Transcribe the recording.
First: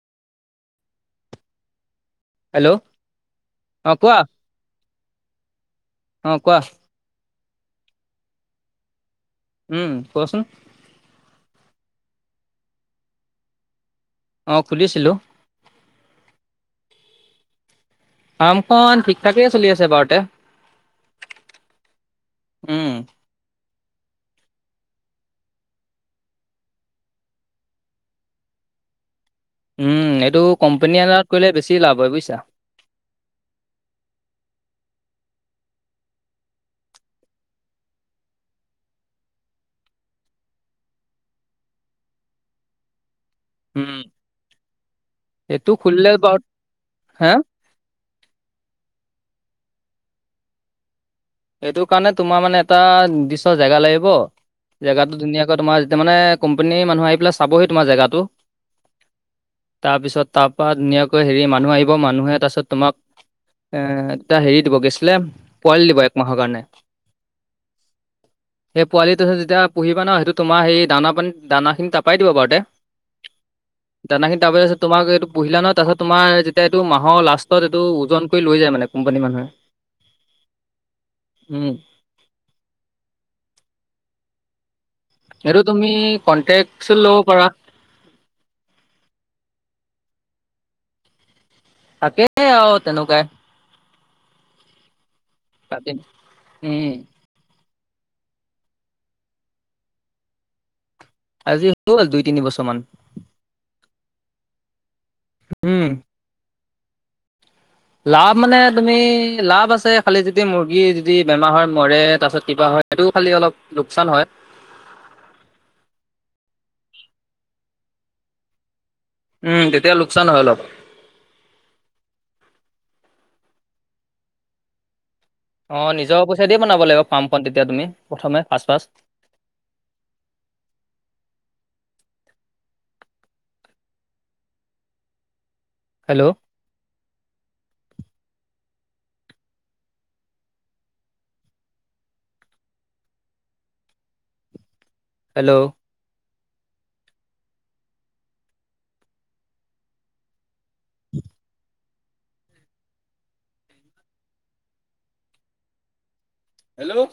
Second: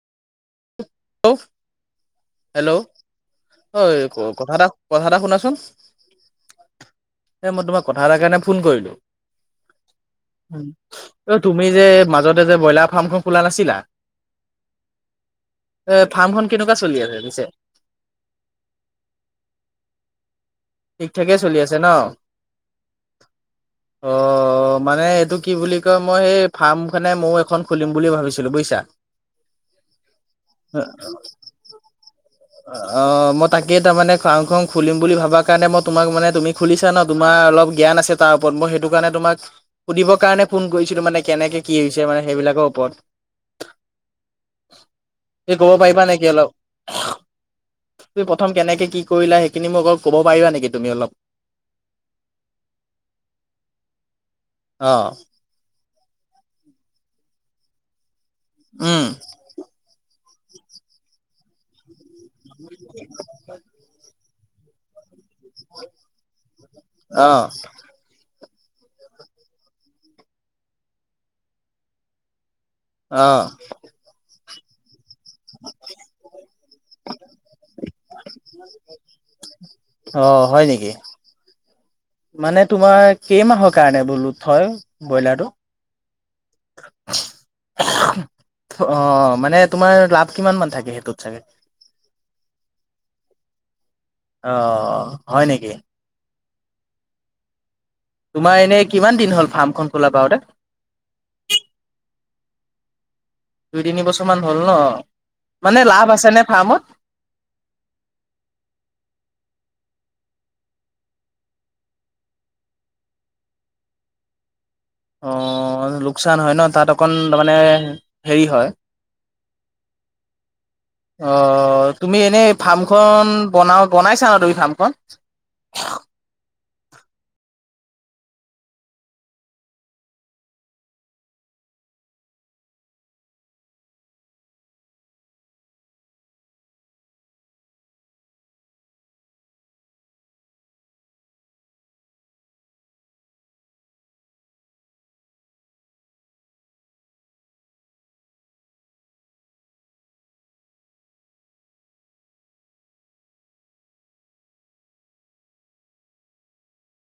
Of hello, ' অ অই কোৱা কথা এটা কথা এটা শুনাচোন। অ কোৱা? এ মই তোমাৰ কথা এটা কাৰণে ফোন কৰিলো। উম কোৱাচোন। অ তুমি যে মাজতে যে ব্ৰইলাৰ ফাৰ্মখন খোলা নাছিলা। অ খুলিছিলো এ ফাৰ্মখন কেনেকুৱা চলি আছে পিছে। ফাৰ্মখন ঠিক ঠাকেইে চলি আছে বাৰুতে। ঠিক ঠাকে চলি আছে ন? উম অহ অ মানে এইটো কি বুলি কয় মই সেই ফাৰ্ম খানে ময়ো এখন খুলিম বুলি ভাবিছিলো বুজিছা। উম এইটো কোম্পানী আন্দাৰত কৰিলে বেছি লাভ হয় বুজিছা। অ মই তাকে তাৰ মানে ফাৰ্ম খন খুলিম বুলি ভাবো ত কাৰণে মই তোমাক মানে তুমি খুলিছা ন তোমাৰ অলপ জ্ঞান আছে তাৰ ওপৰত, মই সেইটো কাৰণে তোমাক সুধিবৰ কাৰণে ফোন কৰিছিলো, মানে কেনেকে কি হৈছে মানে সেইবিলাকৰ ওপৰত। উম এই ক'ব এইটো পাৰিবা খুলিলে নেকি বাৰু অলপ, হে তুমি প্ৰথম কেনেকে কি কৰিলা, খিনি মোক অকল কব পাৰিবানিকী তুমি অলপ। এইটো কাৰণে তোমাৰ মানে এটা নিৰ্দিষ্ট জেগা লাগিব, অ', জেগাটো ধুনীয়াকৈ তোমাৰ তাৰমানে কোম্পানীৰ মানু্হ আহি পেলাই চাবহি তোমাৰ জেগাটো, উম তাৰপা ধুনীয়াকৈ হেৰি মানুহ আহিব, মানুহে তাৰপিছত তোমাক এটা হেৰি দিব গেছলেম। অহ সেই পোৱালিটো হেই যেতিয়া পুহিবা ন, সেইটো তোমাৰ সেই দানা পানীত দানা খিনি তাপাই দিবা বাৰু তে অহ তাৰপিছত তোমাক এইটো পুহিলা ন তাৰপছত তোমাৰ যেতিয়া এইটো মাহৰ লাষ্টত এইটো উজন কৰি লৈ যায় মানে কোম্পানী মানুহে। অ', হয় উম মানে তোমাৰ কেইমাহৰ কাৰণে বোলো থ এইটো তুমি কনটেক্ট লওপাৰা। অ মানে তোমাৰ লাভ কিমান মান থাকে সেইটোত চাগে? থাকে আহ তেনকাই। অ হয় নেকি? হম হয়। তোমাৰ এনেই কিমান দিন হ'ল ফাৰ্মখন খোলা বাৰু দে? আজি হ'ল দুই তিনি বছৰ মান। দুই তিনি বছৰমানান হ'ল ন? মানে উম লাভ আছে নে ফাৰ্মত? লাভ মানে তুমি লাভ আছে খালি যদি মুৰ্গী যদি বেমাৰ হয় মৰে তাৰপিছত কিবা হয় সেইটো খালি অলপ লোকচান হয়। অ লোকচান হয় ন তাত অকণ তাৰমানে হেৰি হয় উম তেতিয়া লোকচান হয় অলপ অ তুমি এনেই ফাৰ্মখন বনা বনাইছা ন তুমি ফাৰ্মখন? অঁ নিজৰ পইচা দিয়ে বনাব লাগিব ফাম খণ তেতিয়া তুমি প্ৰথমে ফাচ ফাচ। [inaudible] Hello hello hello